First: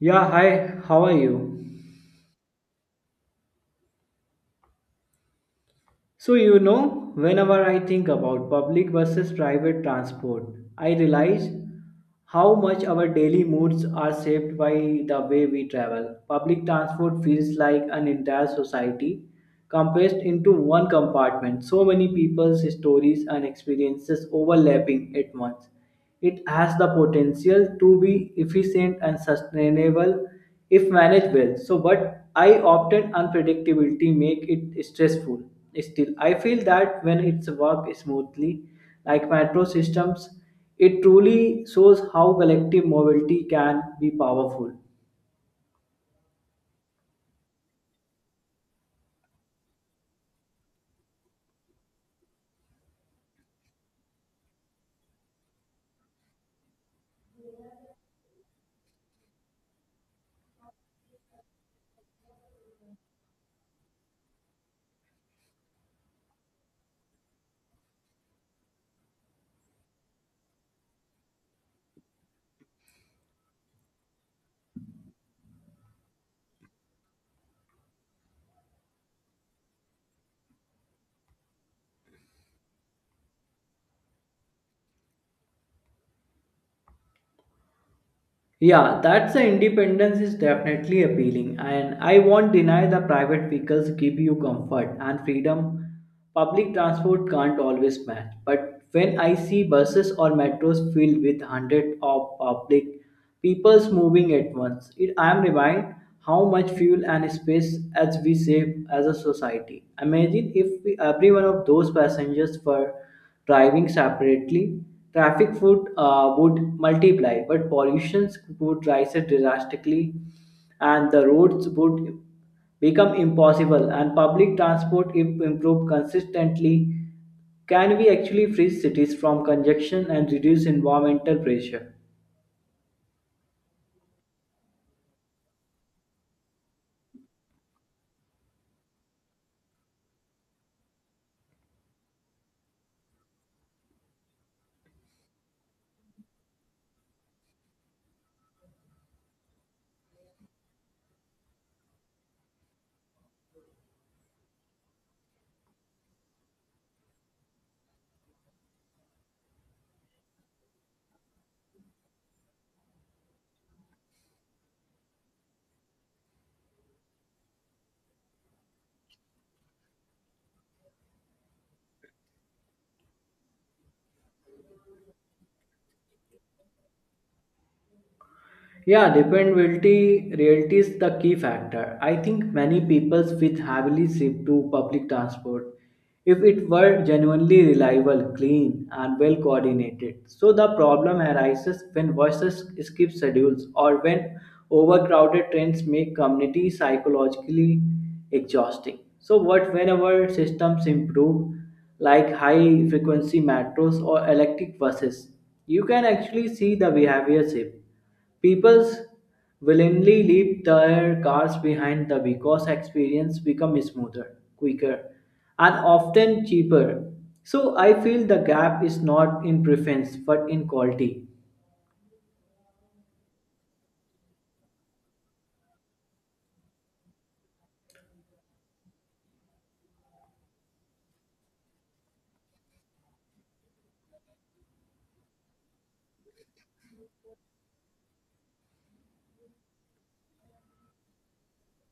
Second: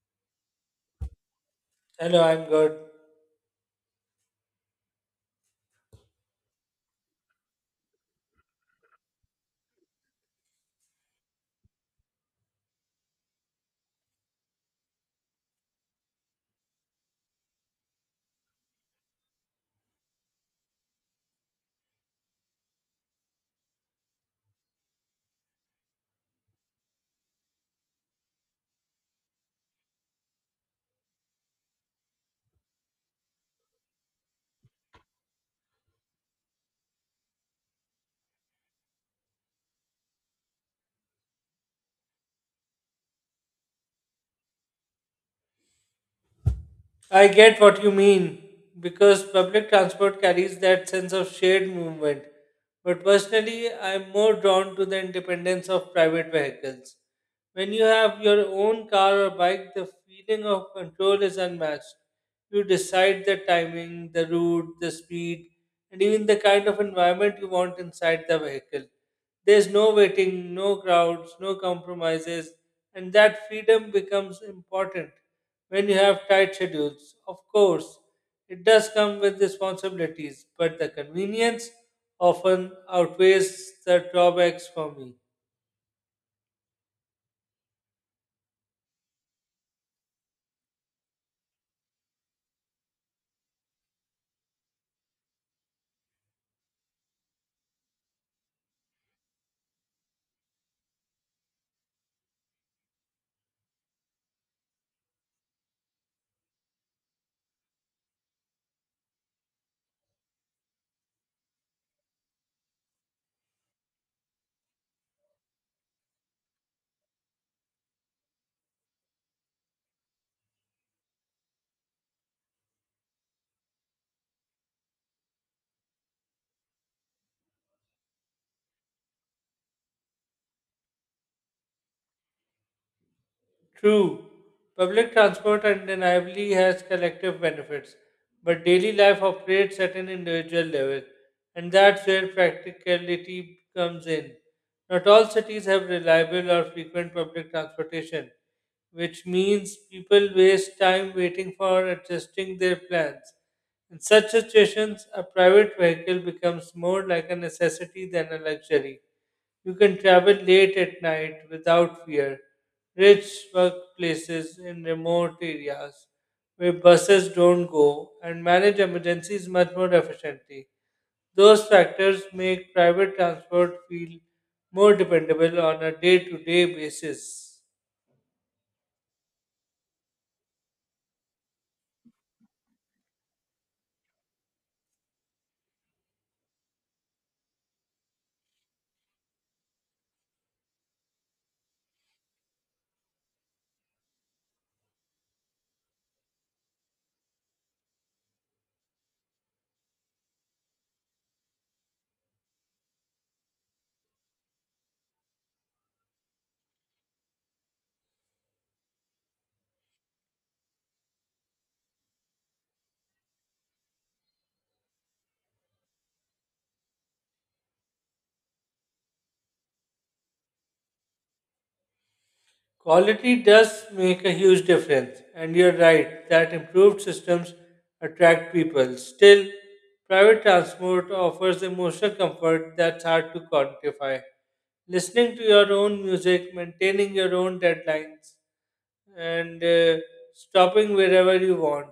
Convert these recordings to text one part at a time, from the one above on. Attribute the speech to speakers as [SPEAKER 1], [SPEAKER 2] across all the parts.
[SPEAKER 1] Yeah, hi, how are you?
[SPEAKER 2] Hello, I'm good.
[SPEAKER 1] Whenever I think about public versus private transport, I realize how much our daily moods are shaped by the way we travel. Public transport feels like an entire society compressed into one compartment, so many people's stories and experiences overlapping at once. It has the potential to be efficient and sustainable if managed well. So, but I often unpredictability make it stressful. Still, I feel that when it's work smoothly, like metro systems, it truly shows how collective mobility can be powerful.
[SPEAKER 2] I get what you mean because public transport carries that sense of shared movement. But personally, I'm more drawn to the independence of private vehicles. When you have your own car or bike, the feeling of control is unmatched. You decide the timing, the route, the speed, and even the kind of environment you want inside the vehicle. There's no waiting, no crowds, no compromises, and that freedom becomes important when you have tight schedules. Of course, it does come with responsibilities, but the convenience often outweighs the drawbacks for me.
[SPEAKER 1] Yeah, that's the independence is definitely appealing, and I won't deny the private vehicles give you comfort and freedom. Public transport can't always match, but when I see buses or metros filled with hundreds of public peoples moving at once, it, I am reminded how much fuel and space as we save as a society. Imagine if we, every one of those passengers were driving separately, traffic would multiply, but pollution would rise drastically, and the roads would become impossible. And public transport, if improved consistently, can we actually free cities from congestion and reduce environmental pressure?
[SPEAKER 2] True, public transport undeniably has collective benefits, but daily life operates at an individual level, and that's where practicality comes in. Not all cities have reliable or frequent public transportation, which means people waste time waiting for adjusting their plans. In such situations, a private vehicle becomes more like a necessity than a luxury. You can travel late at night without fear. Rich workplaces in remote areas where buses don't go and manage emergencies much more efficiently. Those factors make private transport feel more dependable on a day to day basis.
[SPEAKER 1] Yeah, dependability reality is the key factor. I think many people with heavily shift to public transport if it were genuinely reliable, clean, and well coordinated. So the problem arises when buses skip schedules or when overcrowded trains make community psychologically exhausting. So what whenever systems improve like high frequency metros or electric buses, you can actually see the behavior shift. People willingly leave their cars behind the because experience becomes smoother, quicker, and often cheaper. So I feel the gap is not in preference but in quality.
[SPEAKER 2] Quality does make a huge difference, and you're right that improved systems attract people. Still, private transport offers emotional comfort that's hard to quantify. Listening to your own music, maintaining your own deadlines, and stopping wherever you want.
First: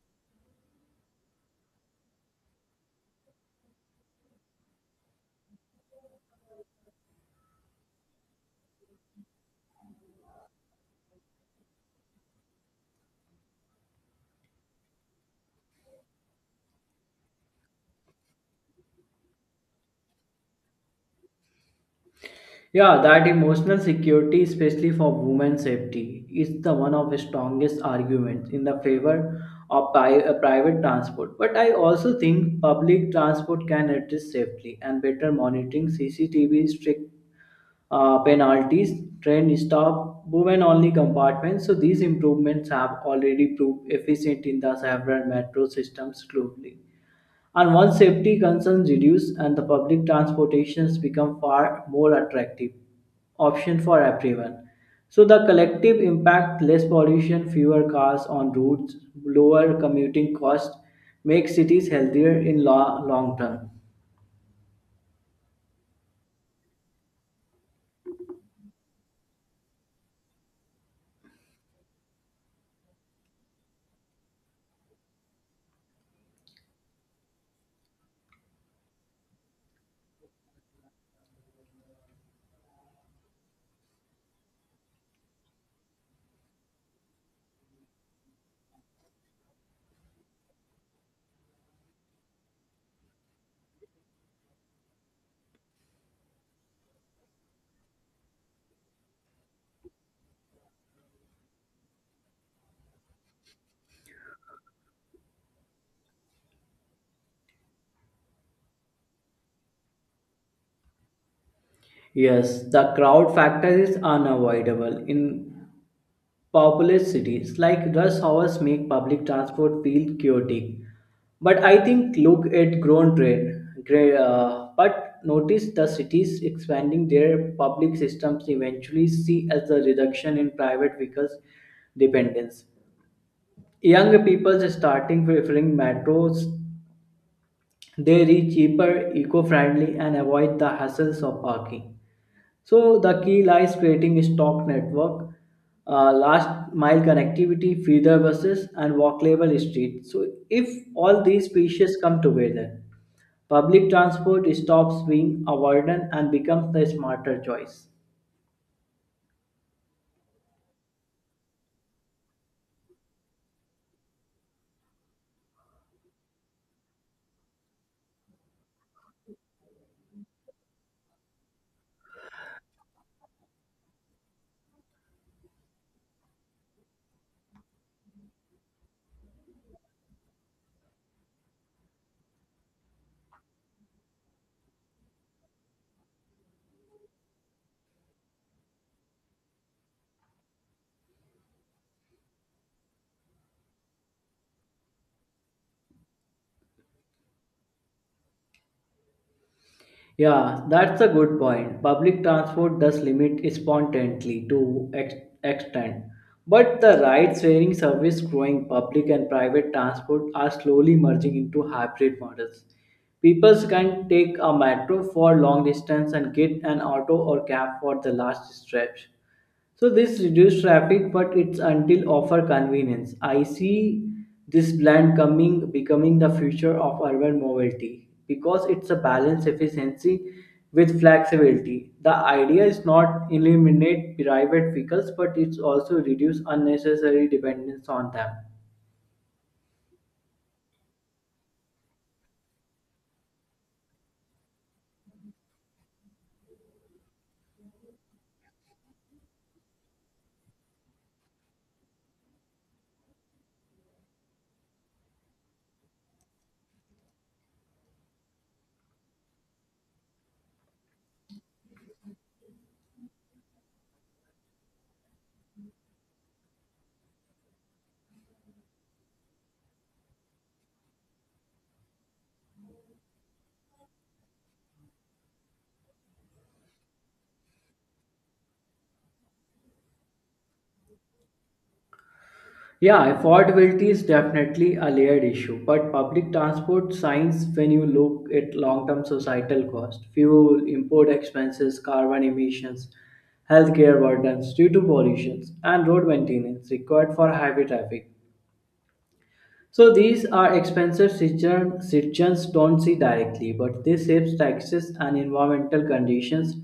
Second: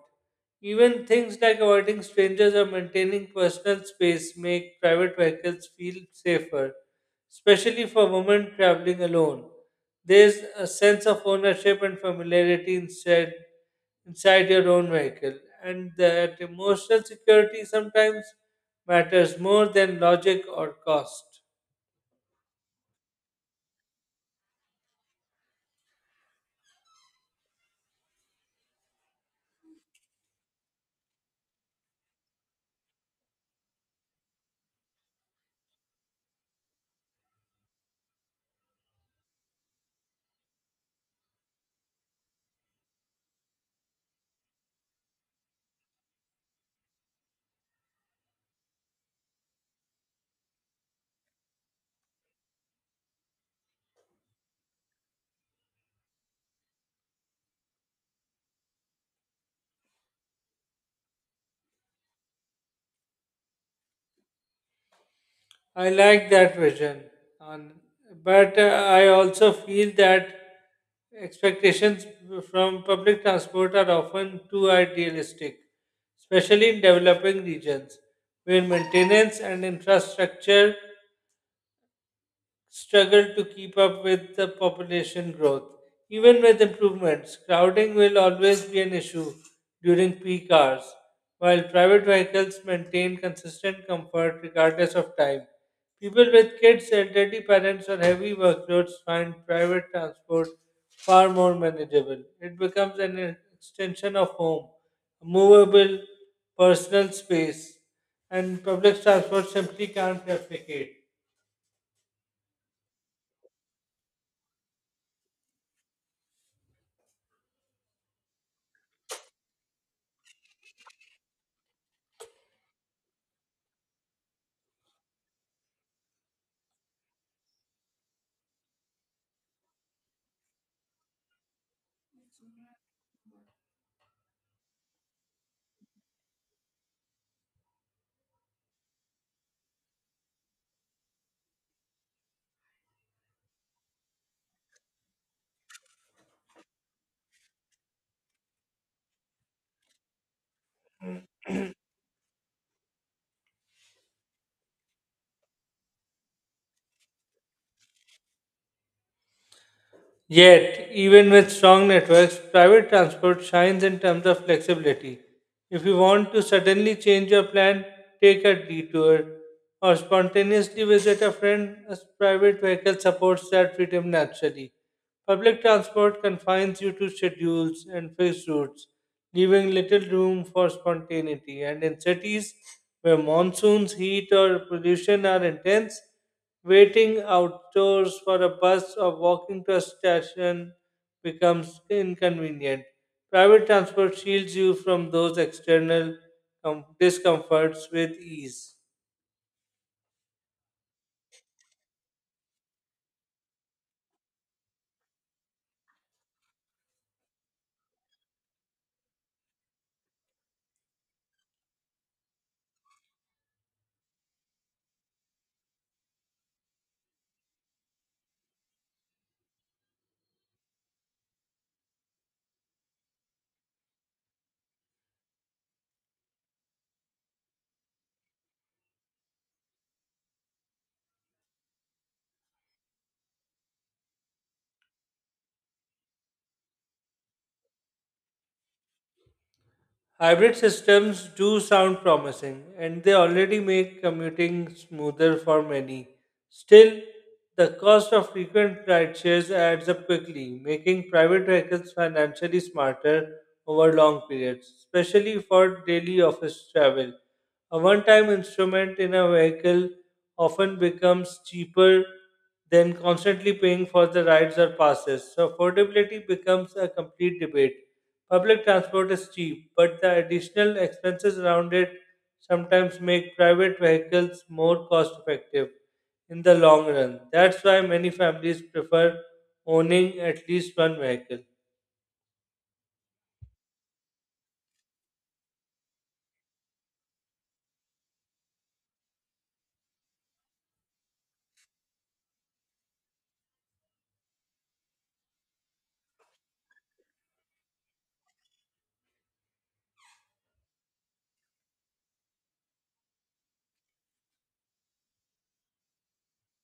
[SPEAKER 2] Even things like avoiding strangers or maintaining personal space make private vehicles feel safer, especially for women traveling alone. There's a sense of ownership and familiarity instead inside your own vehicle, and that emotional security sometimes matters more than logic or cost.
[SPEAKER 1] Yeah, that emotional security, especially for women's safety, is the one of the strongest arguments in the favor of private transport. But I also think public transport can address safely and better monitoring CCTV, strict penalties, train stop, women only compartments. So these improvements have already proved efficient in the several metro systems globally. And once safety concerns reduce and the public transportations become far more attractive option for everyone. So the collective impact less pollution, fewer cars on roads, lower commuting costs make cities healthier in long term.
[SPEAKER 2] I like that vision, on, but I also feel that expectations from public transport are often too idealistic, especially in developing regions where maintenance and infrastructure struggle to keep up with the population growth. Even with improvements, crowding will always be an issue during peak hours, while private vehicles maintain consistent comfort regardless of time. People with kids, elderly parents, or heavy workloads find private transport far more manageable. It becomes an extension of home, a movable personal space, and public transport simply can't replicate.
[SPEAKER 1] Yes, the crowd factor is unavoidable in populous cities like rush hours make public transport feel chaotic, but I think look at grown train but notice the cities expanding their public systems eventually see as a reduction in private vehicles dependence. Young people starting preferring metros. They reach cheaper, eco-friendly, and avoid the hassles of parking. So the key lies creating a stock network, last mile connectivity, feeder buses, and walkable streets. So if all these pieces come together, public transport stops being a burden and becomes the smarter choice.
[SPEAKER 2] Yet, even with strong networks, private transport shines in terms of flexibility. If you want to suddenly change your plan, take a detour, or spontaneously visit a friend, a private vehicle supports that freedom naturally. Public transport confines you to schedules and fixed routes, leaving little room for spontaneity. And in cities where monsoons, heat, or pollution are intense, waiting outdoors for a bus or walking to a station becomes inconvenient. Private transport shields you from those external discomforts with ease.
[SPEAKER 1] Yeah, that's a good point. Public transport does limit spontaneously to extent. But the ride sharing service growing public and private transport are slowly merging into hybrid models. People can take a metro for long distance and get an auto or cab for the last stretch. So this reduced traffic, but it's until offer convenience. I see this blend coming becoming the future of urban mobility because it's a balance efficiency with flexibility. The idea is not eliminate private vehicles, but it's also reduce unnecessary dependence on them.
[SPEAKER 2] Hybrid systems do sound promising, and they already make commuting smoother for many. Still, the cost of frequent rideshares adds up quickly, making private vehicles financially smarter over long periods, especially for daily office travel. A one time instrument in a vehicle often becomes cheaper than constantly paying for the rides or passes, so affordability becomes a complete debate. Public transport is cheap, but the additional expenses around it sometimes make private vehicles more cost effective in the long run. That's why many families prefer owning at least one vehicle.
[SPEAKER 1] Yeah, affordability is definitely a layered issue, but public transport signs when you look at long-term societal cost, fuel, import expenses, carbon emissions, healthcare burdens due to pollution, and road maintenance required for highway traffic. So these are expensive citizens don't see directly, but this saves taxes and environmental conditions.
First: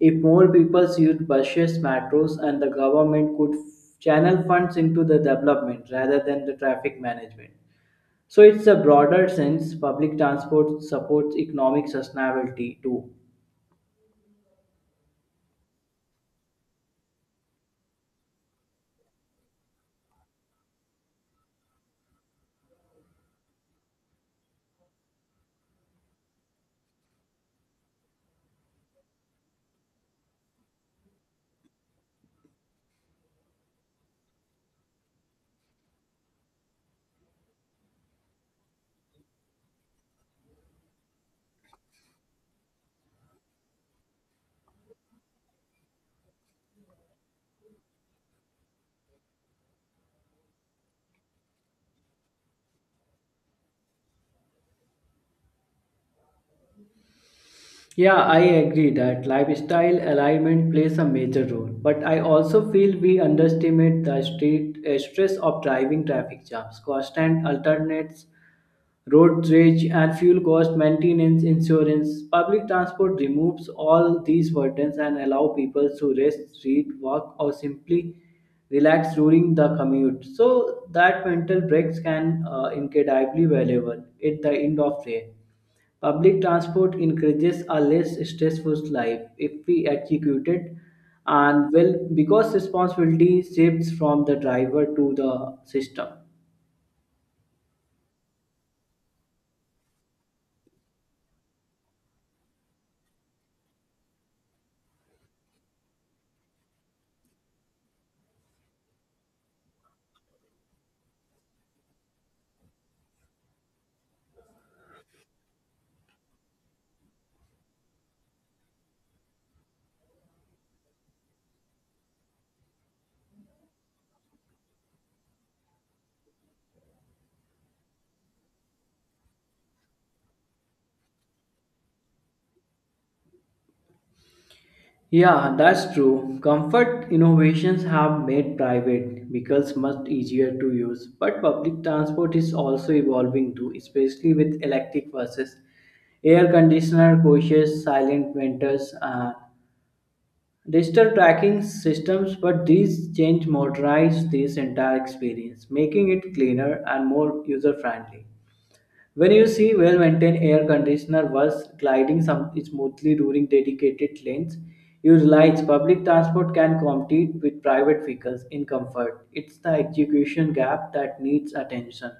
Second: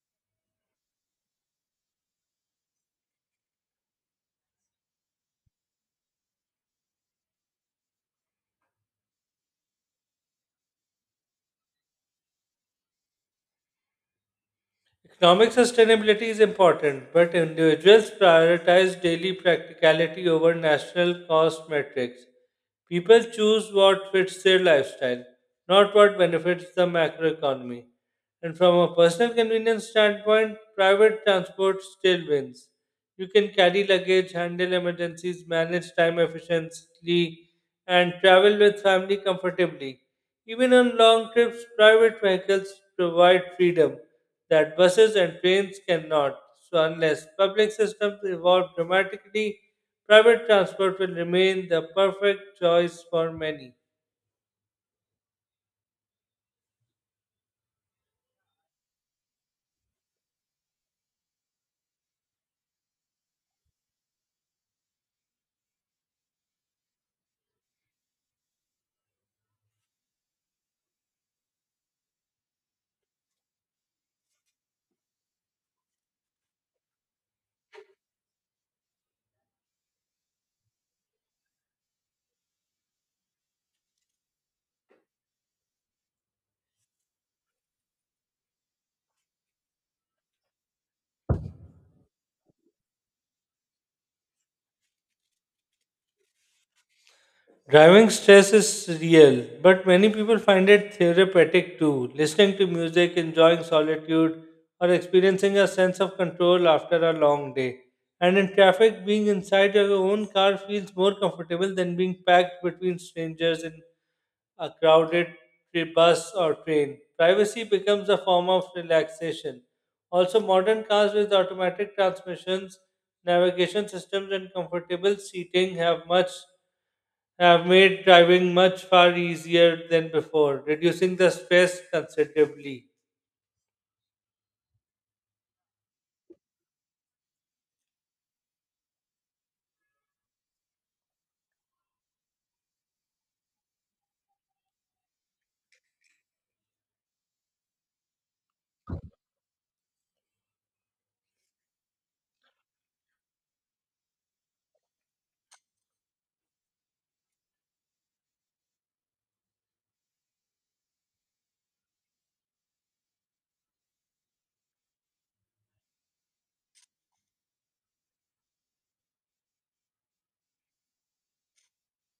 [SPEAKER 1] If more people used buses, metros, and the government could channel funds into the development rather than the traffic management. So it's a broader sense. Public transport supports economic sustainability too.
[SPEAKER 2] Economic sustainability is important, but individuals prioritize daily practicality over national cost metrics. People choose what fits their lifestyle, not what benefits the macroeconomy. And from a personal convenience standpoint, private transport still wins. You can carry luggage, handle emergencies, manage time efficiently, and travel with family comfortably. Even on long trips, private vehicles provide freedom that buses and trains cannot. So, unless public systems evolve dramatically, private transport will remain the perfect choice for many.
[SPEAKER 1] Yeah, I agree that lifestyle alignment plays a major role, but I also feel we underestimate the street stress of driving, traffic jams, constant alternates, road rage and fuel cost maintenance insurance. Public transport removes all these burdens and allow people to rest, read, walk or simply relax during the commute, so that mental breaks can incredibly valuable at the end of day. Public transport encourages a less stressful life if we execute it and well because responsibility shifts from the driver to the system.
[SPEAKER 2] Driving stress is real, but many people find it therapeutic too. Listening to music, enjoying solitude, or experiencing a sense of control after a long day. And in traffic, being inside your own car feels more comfortable than being packed between strangers in a crowded bus or train. Privacy becomes a form of relaxation. Also, modern cars with automatic transmissions, navigation systems, and comfortable seating have much have made driving much far easier than before, reducing the stress considerably.
[SPEAKER 1] Yeah, that's true. Comfort innovations have made private vehicles much easier to use, but public transport is also evolving too, especially with electric buses, air conditioner coaches, silent winters, and digital tracking systems. But these change motorize this entire experience, making it cleaner and more user friendly. When you see well-maintained air conditioner was gliding some smoothly during dedicated lanes, you realize public transport can compete with private vehicles in comfort. It's the execution gap that needs attention.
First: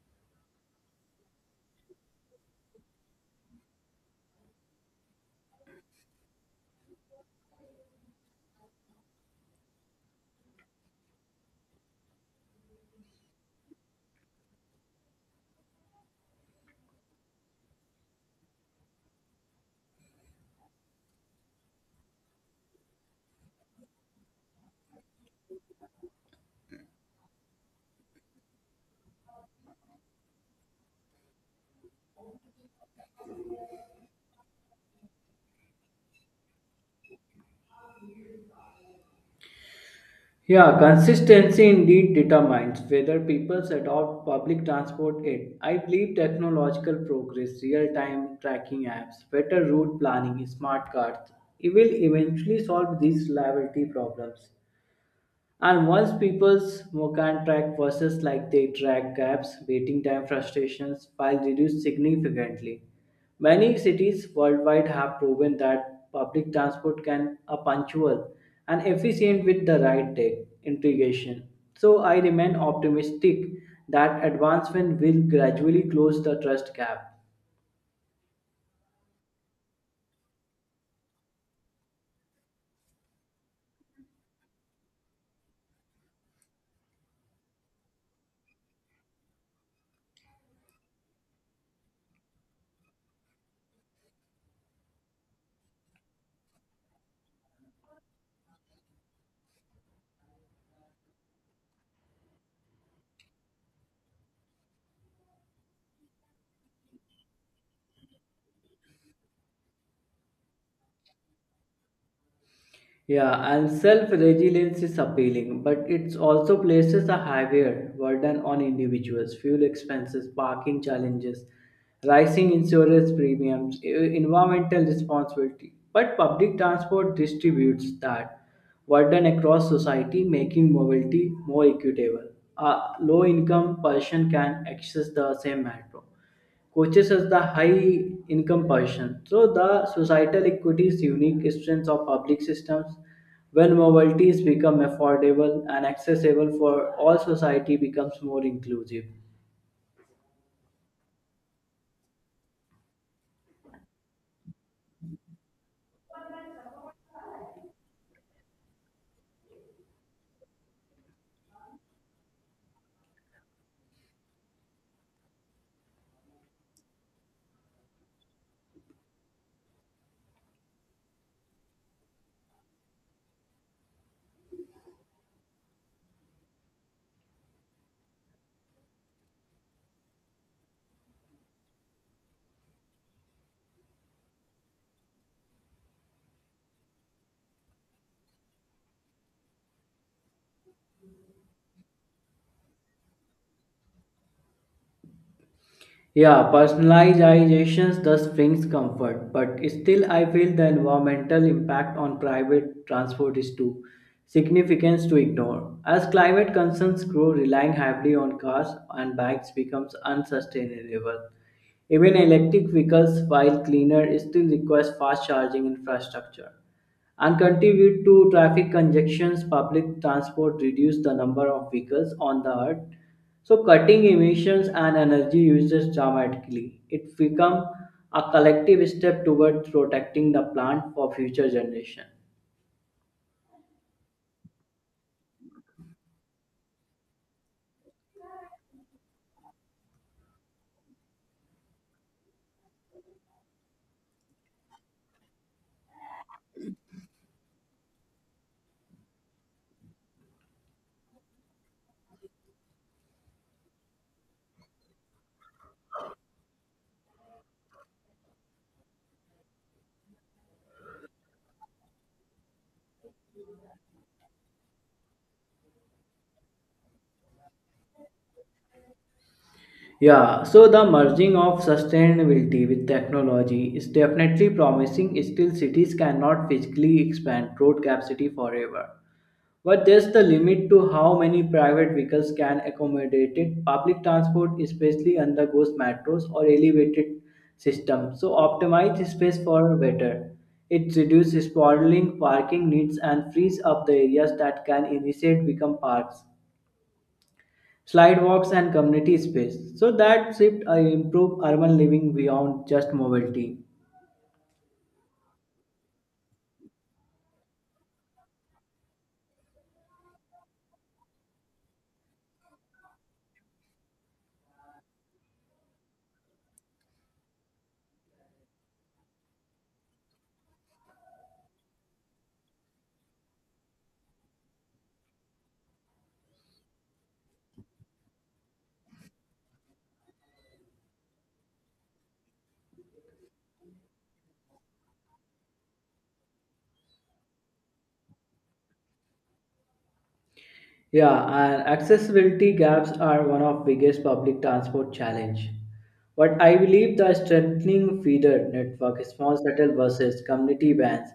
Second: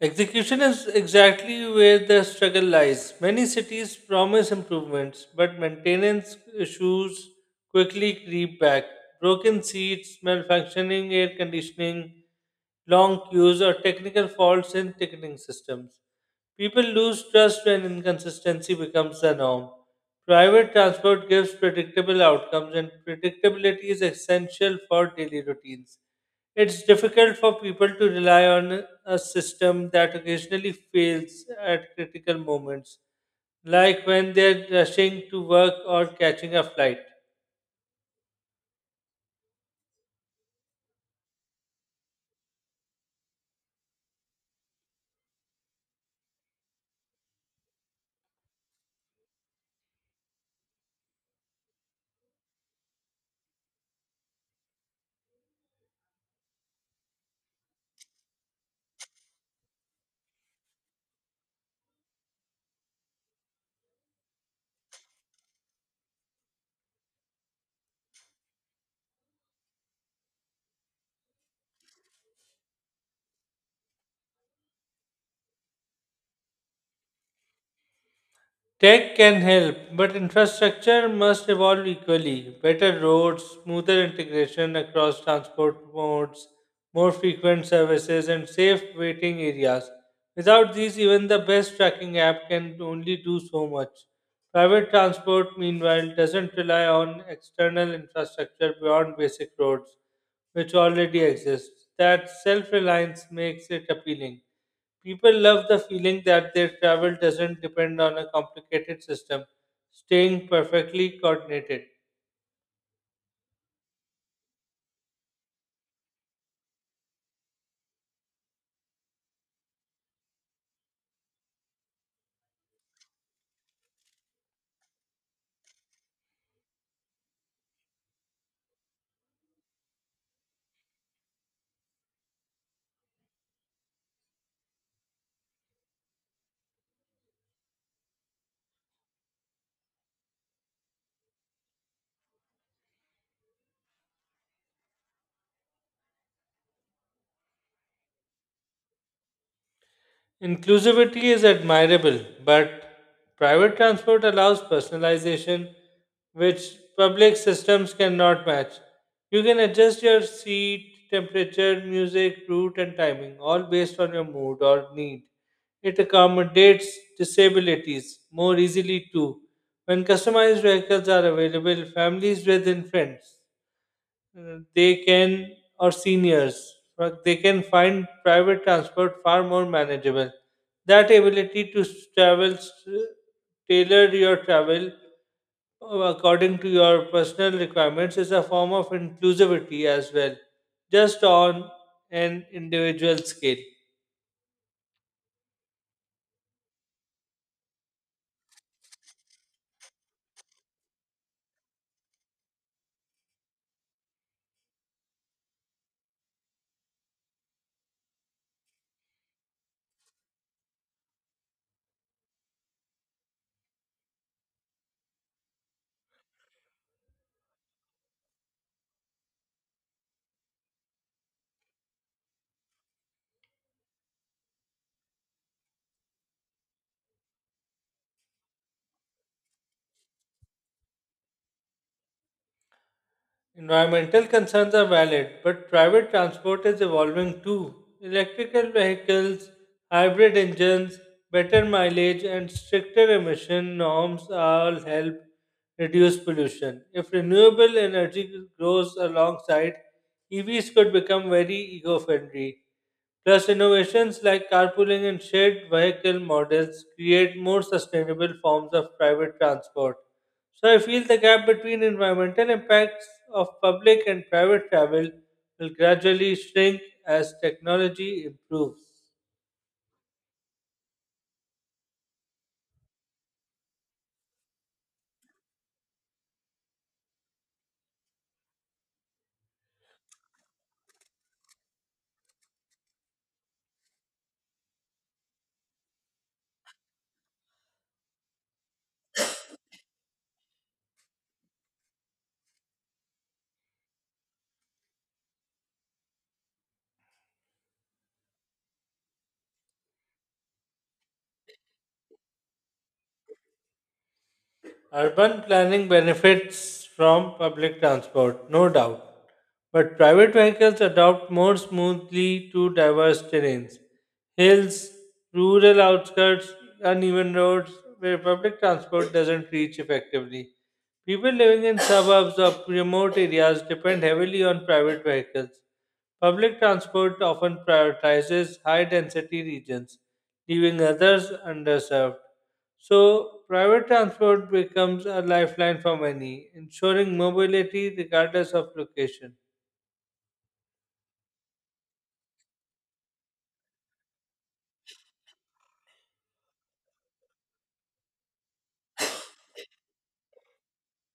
[SPEAKER 2] Execution is exactly where the struggle lies. Many cities promise improvements, but maintenance issues quickly creep back. Broken seats, malfunctioning air conditioning, long queues, or technical faults in ticketing systems. People lose trust when inconsistency becomes the norm. Private transport gives predictable outcomes, and predictability is essential for daily routines. It's difficult for people to rely on a system that occasionally fails at critical moments, like when they're rushing to work or catching a flight.
[SPEAKER 1] Yeah, consistency indeed determines whether people adopt public transport aid. I believe technological progress, real-time tracking apps, better route planning, smart cards, it will eventually solve these liability problems. And once people's can track versus like they track gaps, waiting time frustrations while reduced significantly. Many cities worldwide have proven that public transport can are punctual and efficient with the right tech integration. So I remain optimistic that advancement will gradually close the trust gap.
[SPEAKER 2] Tech can help, but infrastructure must evolve equally. Better roads, smoother integration across transport modes, more frequent services, and safe waiting areas. Without these, even the best tracking app can only do so much. Private transport, meanwhile, doesn't rely on external infrastructure beyond basic roads, which already exists. That self reliance makes it appealing. People love the feeling that their travel doesn't depend on a complicated system, staying perfectly coordinated.
[SPEAKER 1] Yeah, and self resilience is appealing, but it also places a heavier burden on individuals. Fuel expenses, parking challenges, rising insurance premiums, environmental responsibility. But public transport distributes that burden across society, making mobility more equitable. A low income person can access the same metro coaches as the high income position. So the societal equities unique strengths of public systems when mobilities become affordable and accessible for all society becomes more inclusive.
[SPEAKER 2] Inclusivity is admirable, but private transport allows personalization, which public systems cannot match. You can adjust your seat, temperature, music, route, and timing, all based on your mood or need. It accommodates disabilities more easily, too. When customized vehicles are available, families with and friends they can or seniors but they can find private transport far more manageable, that ability to tailor your travel according to your personal requirements is a form of inclusivity as well, just on an individual scale.
[SPEAKER 1] Yeah, personalization thus brings comfort, but still I feel the environmental impact on private transport is too significant to ignore. As climate concerns grow, relying heavily on cars and bikes becomes unsustainable. Even electric vehicles, while cleaner, still requires fast charging infrastructure and contribute to traffic congestions. Public transport reduce the number of vehicles on the earth, so cutting emissions and energy uses dramatically. It become a collective step towards protecting the planet for future generations.
[SPEAKER 2] Environmental concerns are valid, but private transport is evolving too. Electrical vehicles, hybrid engines, better mileage, and stricter emission norms all help reduce pollution. If renewable energy grows alongside, EVs could become very eco friendly. Plus, innovations like carpooling and shared vehicle models create more sustainable forms of private transport. So I feel the gap between environmental impacts of public and private travel will gradually shrink as technology improves.
[SPEAKER 1] Yeah, so the merging of sustainability with technology is definitely promising. Still, cities cannot physically expand road capacity forever. But there's the limit to how many private vehicles can accommodate it. Public transport, especially undergoes metros or elevated system, so optimize space for better. It reduces sprawling parking needs and frees up the areas that can initiate become parks, slidewalks, and community space. So that shift improve urban living beyond just mobility.
[SPEAKER 2] Urban planning benefits from public transport, no doubt, but private vehicles adapt more smoothly to diverse terrains, hills, rural outskirts, uneven roads where public transport doesn't reach effectively. People living in suburbs or remote areas depend heavily on private vehicles. Public transport often prioritizes high density regions, leaving others underserved. So, private transport becomes a lifeline for many, ensuring mobility regardless of location.
[SPEAKER 1] Yeah, and accessibility gaps are one of biggest public transport challenge. But I believe the strengthening feeder network, small shuttle buses, community vans,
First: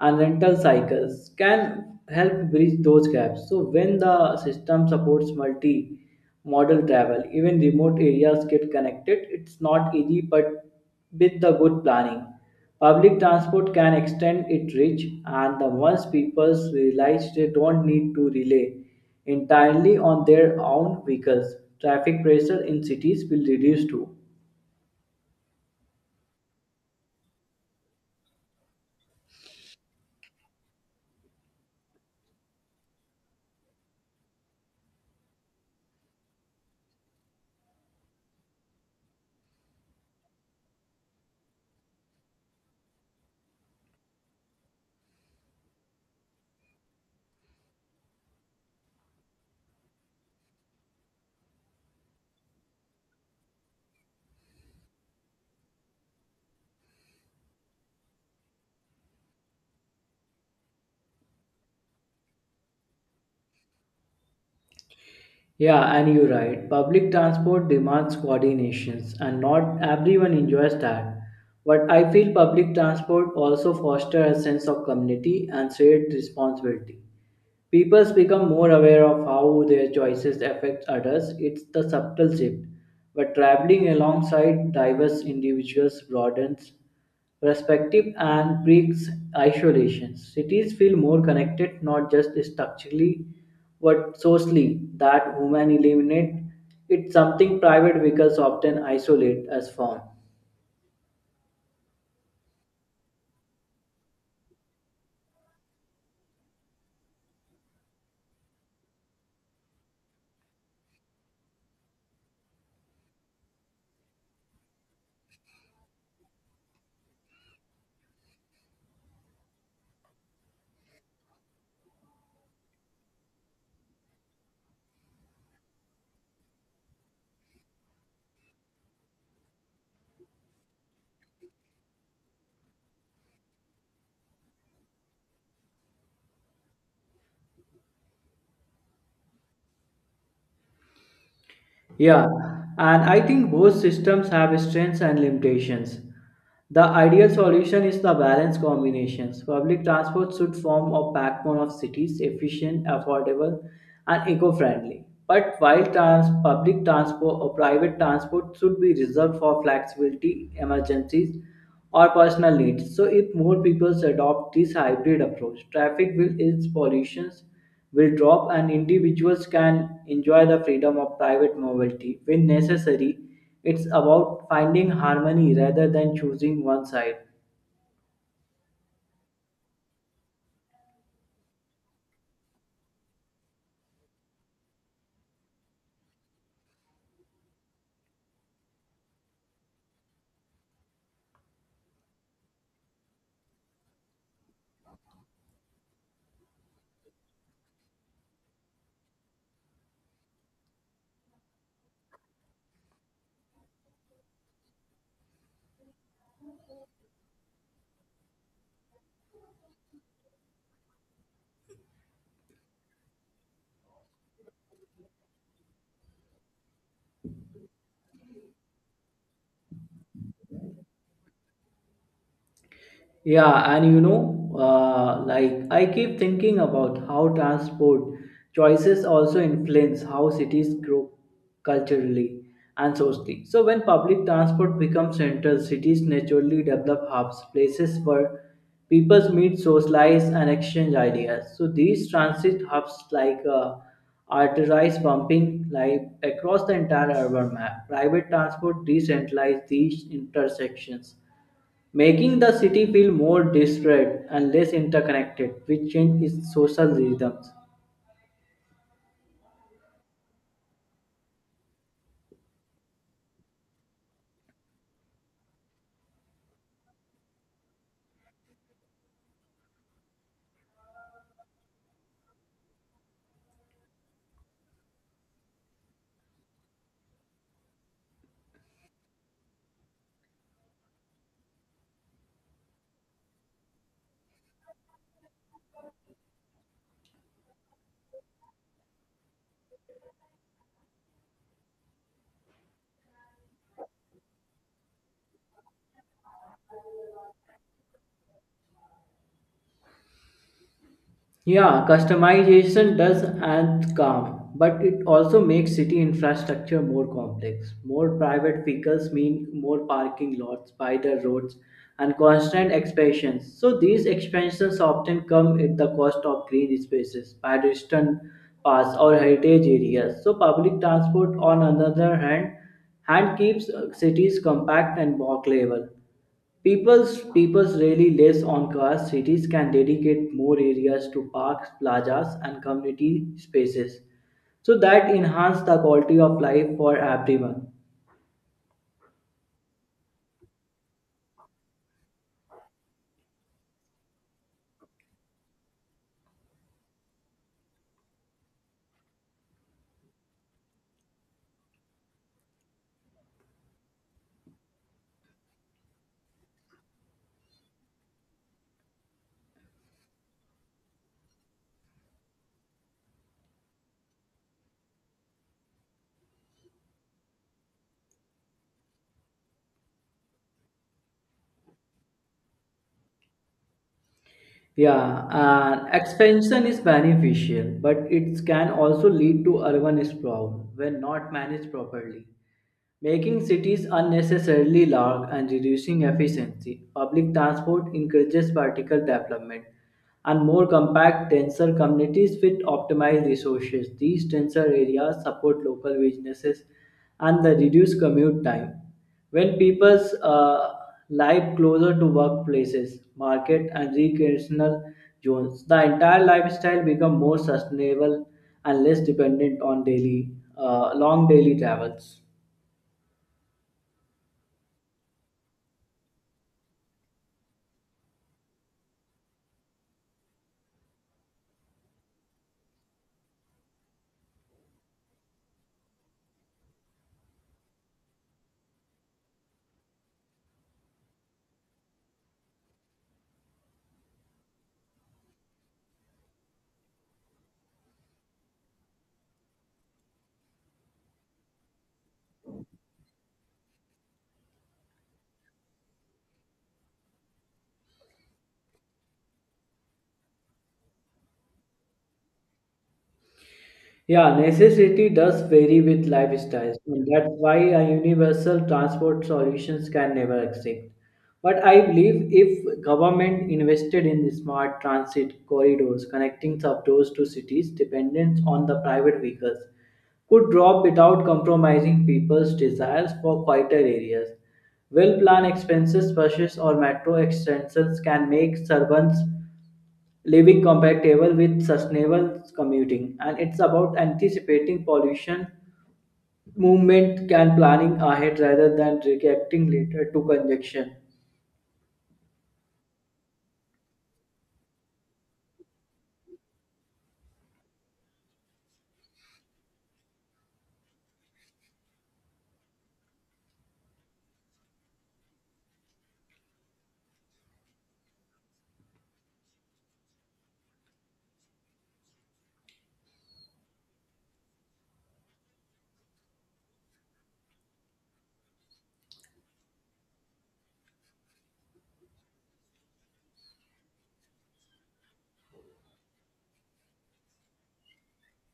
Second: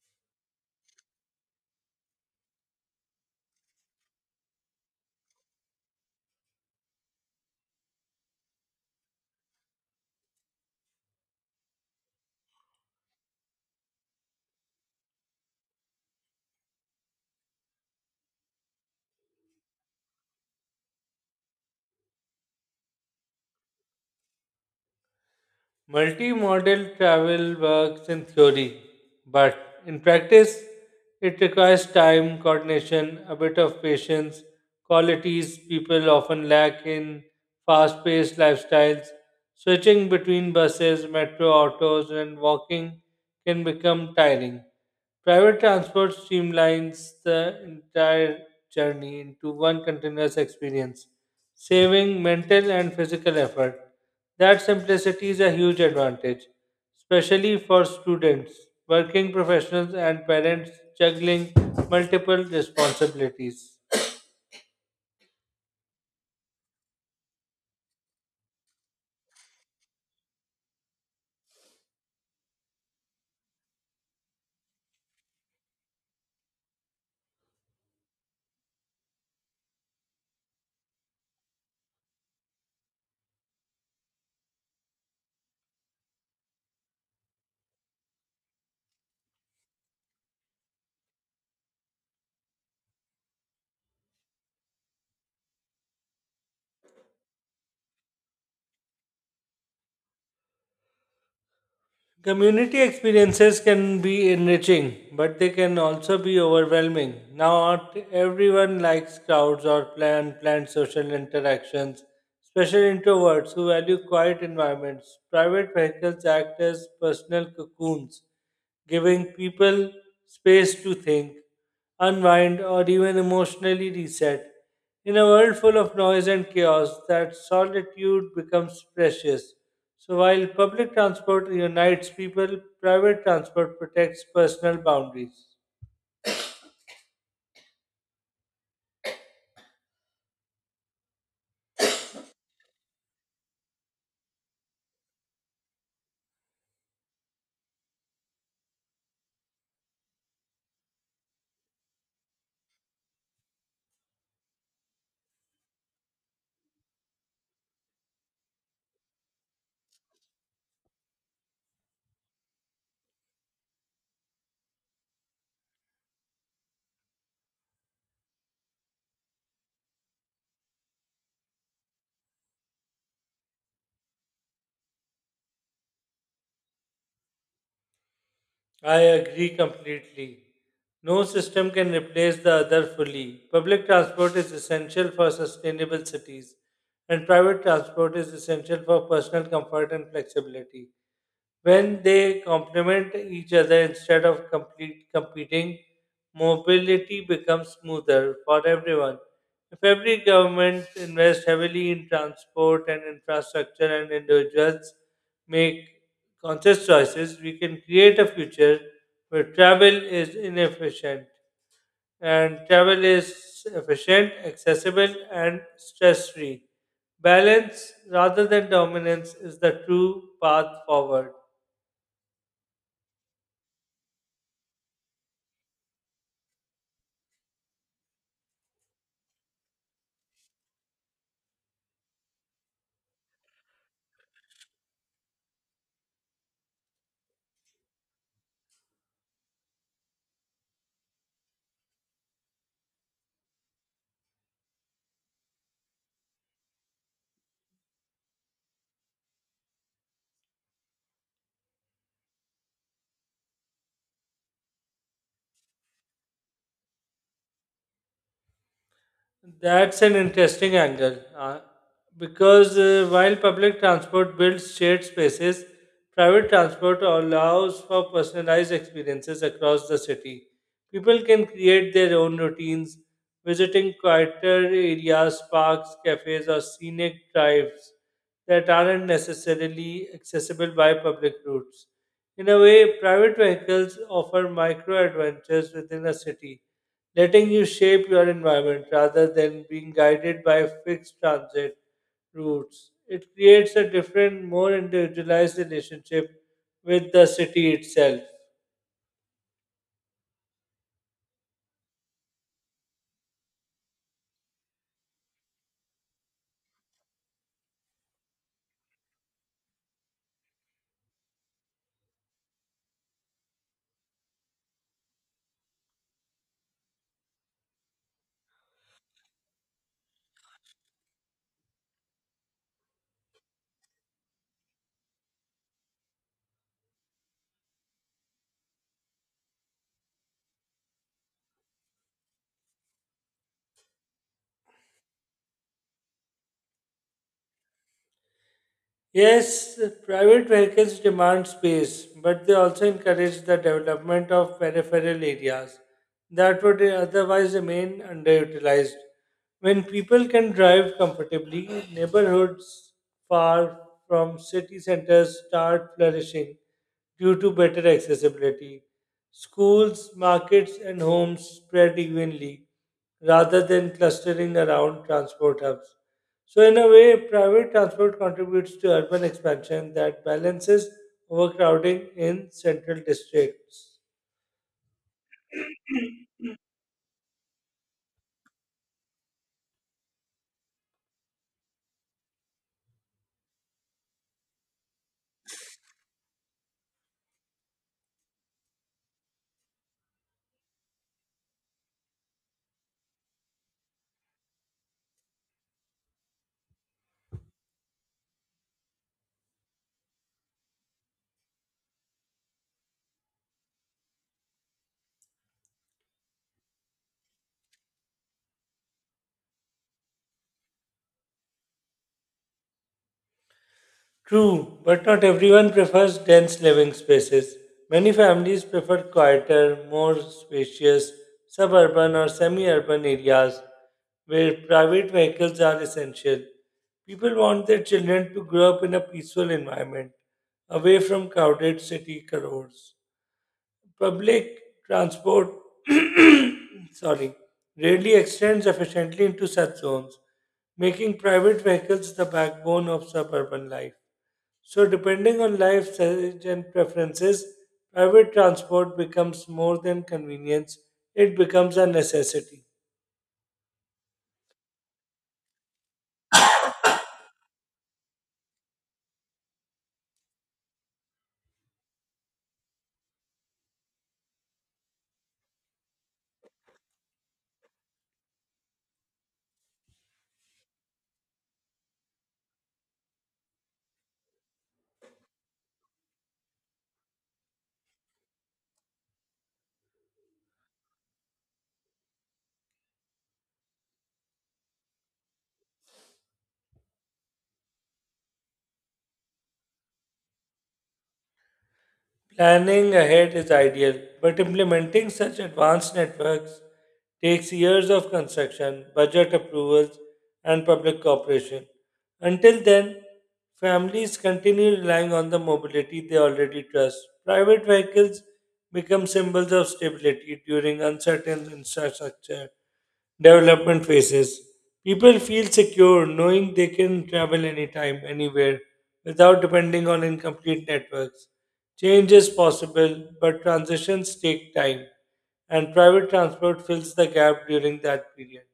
[SPEAKER 1] and rental cycles can help bridge those gaps. So when the system supports multi-modal travel, even remote areas get connected. It's not easy, but with the good planning, public transport can extend its reach. And the once people realize they don't need to relay entirely on their own vehicles, traffic pressure in cities will reduce too.
[SPEAKER 2] Multi-modal travel works in theory, but in practice, it requires time, coordination, a bit of patience, qualities people often lack in fast paced lifestyles. Switching between buses, metro, autos, and walking can become tiring. Private transport streamlines the entire journey into one continuous experience, saving mental and physical effort. That simplicity is a huge advantage, especially for students, working professionals, and parents juggling multiple responsibilities.
[SPEAKER 1] Yeah, and you're right. Public transport demands coordinations, and not everyone enjoys that. But I feel public transport also fosters a sense of community and shared responsibility. People become more aware of how their choices affect others. It's the subtle shift. But traveling alongside diverse individuals broadens perspective and breaks isolation. Cities feel more connected, not just structurally, but socially. That human eliminate it's something private vehicles often isolate us from.
[SPEAKER 2] Community experiences can be enriching, but they can also be overwhelming. Not everyone likes crowds or planned social interactions, especially introverts who value quiet environments. Private vehicles act as personal cocoons, giving people space to think, unwind, or even emotionally reset. In a world full of noise and chaos, that solitude becomes precious. So while public transport unites people, private transport protects personal boundaries.
[SPEAKER 1] Yeah, and I think both systems have strengths and limitations. The ideal solution is the balanced combinations. Public transport should form a backbone of cities, efficient, affordable, and eco-friendly. But while public transport or private transport should be reserved for flexibility, emergencies, or personal needs. So if more people adopt this hybrid approach, traffic will ease, pollutions will drop, and individuals can enjoy the freedom of private mobility when necessary. It's about finding harmony rather than choosing one side.
[SPEAKER 2] I agree completely. No system can replace the other fully. Public transport is essential for sustainable cities, and private transport is essential for personal comfort and flexibility. When they complement each other instead of complete competing, mobility becomes smoother for everyone. If every government invests heavily in transport and infrastructure and individuals make conscious choices, we can create a future where travel is inefficient and travel is efficient, accessible, and stress free. Balance rather than dominance is the true path forward.
[SPEAKER 1] Yeah, and you know, like I keep thinking about how transport choices also influence how cities grow culturally and socially. So, when public transport becomes central, cities naturally develop hubs, places where people meet, socialize, and exchange ideas. So, these transit hubs, like arterized pumping, like across the entire urban map, private transport decentralize these intersections making the city feel more disparate and less interconnected, which changed its social rhythms.
[SPEAKER 2] That's an interesting angle because while public transport builds shared spaces, private transport allows for personalized experiences across the city. People can create their own routines, visiting quieter areas, parks, cafes, or scenic drives that aren't necessarily accessible by public routes. In a way, private vehicles offer micro adventures within a city, letting you shape your environment rather than being guided by fixed transit routes. It creates a different, more individualized relationship with the city itself.
[SPEAKER 1] Yeah, customization does add calm, but it also makes city infrastructure more complex. More private vehicles mean more parking lots by the roads and constant expansions. So these expansions often come at the cost of green spaces, pedestrian paths or heritage areas. So public transport on another hand keeps cities compact and walkable. People's peoples rely less on cars. Cities can dedicate more areas to parks, plazas, and community spaces, so that enhance the quality of life for everyone.
[SPEAKER 2] Yes, private vehicles demand space, but they also encourage the development of peripheral areas that would otherwise remain underutilized. When people can drive comfortably, neighborhoods far from city centers start flourishing due to better accessibility. Schools, markets, and homes spread evenly rather than clustering around transport hubs. So, in a way, private transport contributes to urban expansion that balances overcrowding in central districts.
[SPEAKER 1] Yeah, and expansion is beneficial, but it can also lead to urban sprawl when not managed properly, making cities unnecessarily large and reducing efficiency. Public transport encourages vertical development, and more compact tensor communities with optimized resources. These tensor areas support local businesses and the reduced commute time. When people's live closer to workplaces, market and recreational zones, the entire lifestyle become more sustainable and less dependent on daily, long daily travels.
[SPEAKER 2] True, but not everyone prefers dense living spaces. Many families prefer quieter, more spacious suburban or semi urban areas where private vehicles are essential. People want their children to grow up in a peaceful environment, away from crowded city crowds. Public transport, sorry, rarely extends efficiently into such zones, making private vehicles the backbone of suburban life. So, depending on life stage and preferences, private transport becomes more than convenience, it becomes a necessity.
[SPEAKER 1] Yeah, necessity does vary with lifestyles, and that's why a universal transport solutions can never exist. But I believe if government invested in the smart transit corridors connecting suburbs to cities, dependence on the private vehicles could drop without compromising people's desires for quieter areas. Well-planned expenses, buses, or metro extensions can make suburbs living compatible with sustainable commuting, and it's about anticipating pollution movement can planning ahead rather than reacting later to congestion.
[SPEAKER 2] Planning ahead is ideal, but implementing such advanced networks takes years of construction, budget approvals, and public cooperation. Until then, families continue relying on the mobility they already trust. Private vehicles become symbols of stability during uncertain infrastructure development phases. People feel secure knowing they can travel anytime, anywhere, without depending on incomplete networks. Change is possible, but transitions take time, and private transport fills the gap during that period.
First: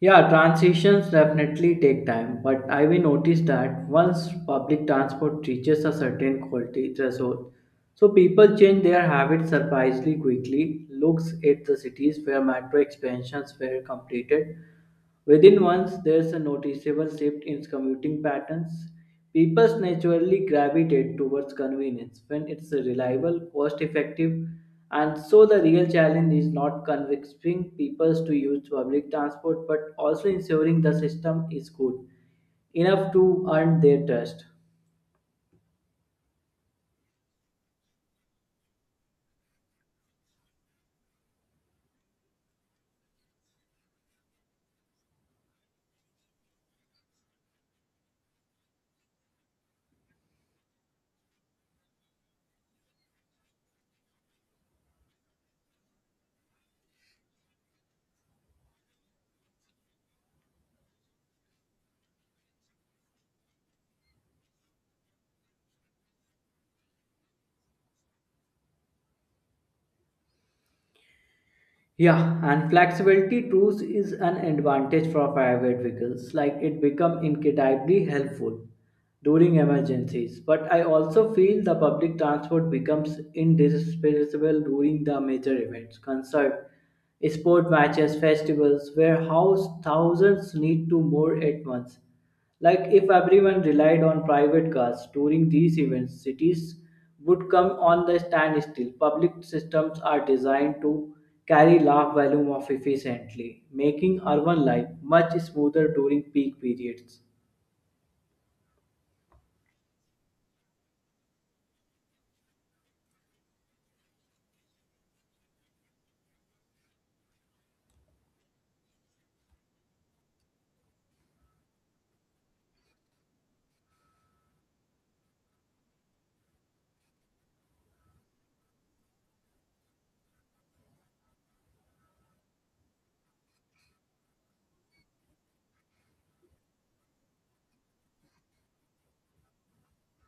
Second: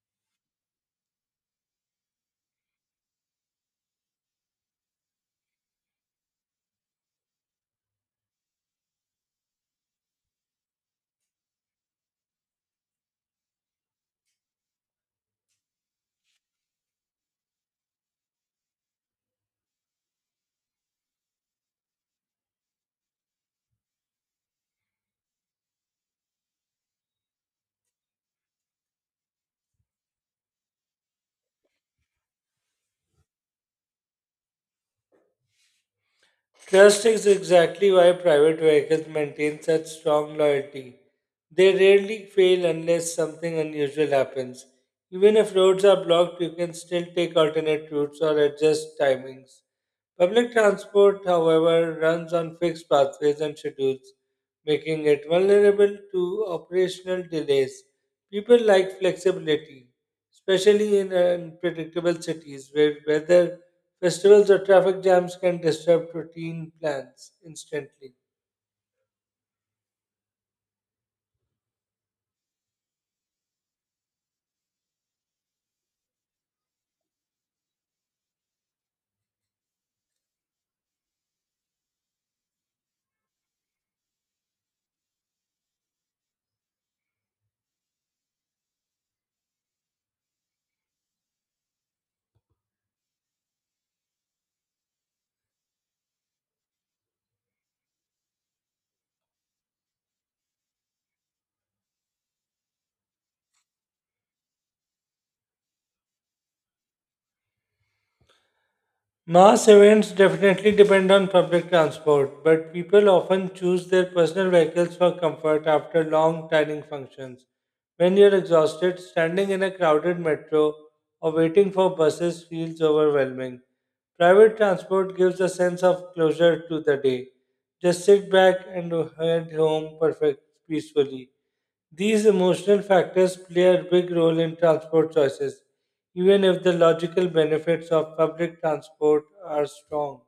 [SPEAKER 1] Yeah, transitions definitely take time, but I will notice that once public transport reaches a certain quality threshold, so people change their habits surprisingly quickly. Looks at the cities where metro expansions were completed. Within months, there's a noticeable shift in commuting patterns. People naturally gravitate towards convenience when it's reliable, cost effective, and so the real challenge is not convincing people to use public transport but also ensuring the system is good enough to earn their trust.
[SPEAKER 2] Trust is exactly why private vehicles maintain such strong loyalty. They rarely fail unless something unusual happens. Even if roads are blocked, you can still take alternate routes or adjust timings. Public transport, however, runs on fixed pathways and schedules, making it vulnerable to operational delays. People like flexibility, especially in unpredictable cities where weather, festivals, or traffic jams can disrupt routine plans instantly.
[SPEAKER 1] Yeah, and flexibility tools is an advantage for private vehicles. Like it become incredibly helpful during emergencies. But I also feel the public transport becomes indispensable during the major events, concert, sport matches, festivals, where house thousands need to more at once. Like if everyone relied on private cars during these events, cities would come on the standstill. Public systems are designed to carry large volume of efficiently, making urban life much smoother during peak periods.
[SPEAKER 2] Mass events definitely depend on public transport, but people often choose their personal vehicles for comfort after long tiring functions. When you're exhausted, standing in a crowded metro or waiting for buses feels overwhelming. Private transport gives a sense of closure to the day. Just sit back and head home perfect peacefully. These emotional factors play a big role in transport choices, even if the logical benefits of public transport are strong.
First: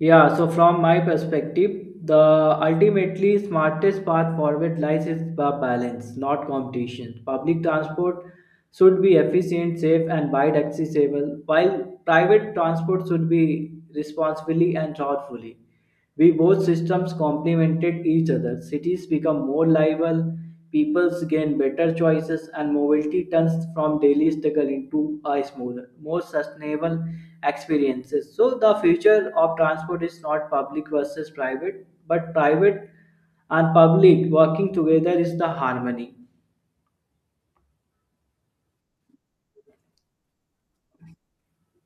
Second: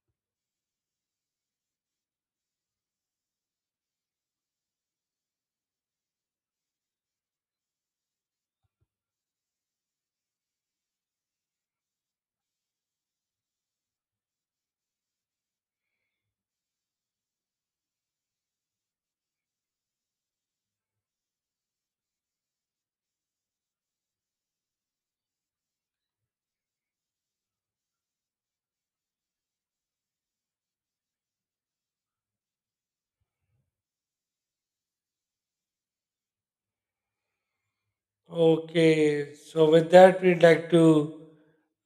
[SPEAKER 1] Yeah, so from my perspective, the ultimately smartest path forward lies in balance, not competition. Public transport should be efficient, safe, and wide accessible, while private transport should be responsibly and thoughtfully. We both systems complemented each other. Cities become more livable, peoples gain better choices, and mobility turns from daily struggle into a smoother, more sustainable experiences. So the future of transport is not public versus private, but private and public working together is the harmony.
[SPEAKER 2] Okay, so with that, we'd like to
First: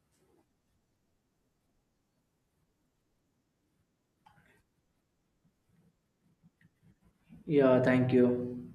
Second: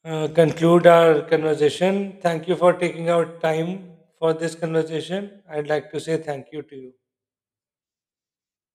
[SPEAKER 2] conclude our conversation. Thank you for taking out time for this conversation. I'd like to say thank you to you.
[SPEAKER 1] Yeah, thank you.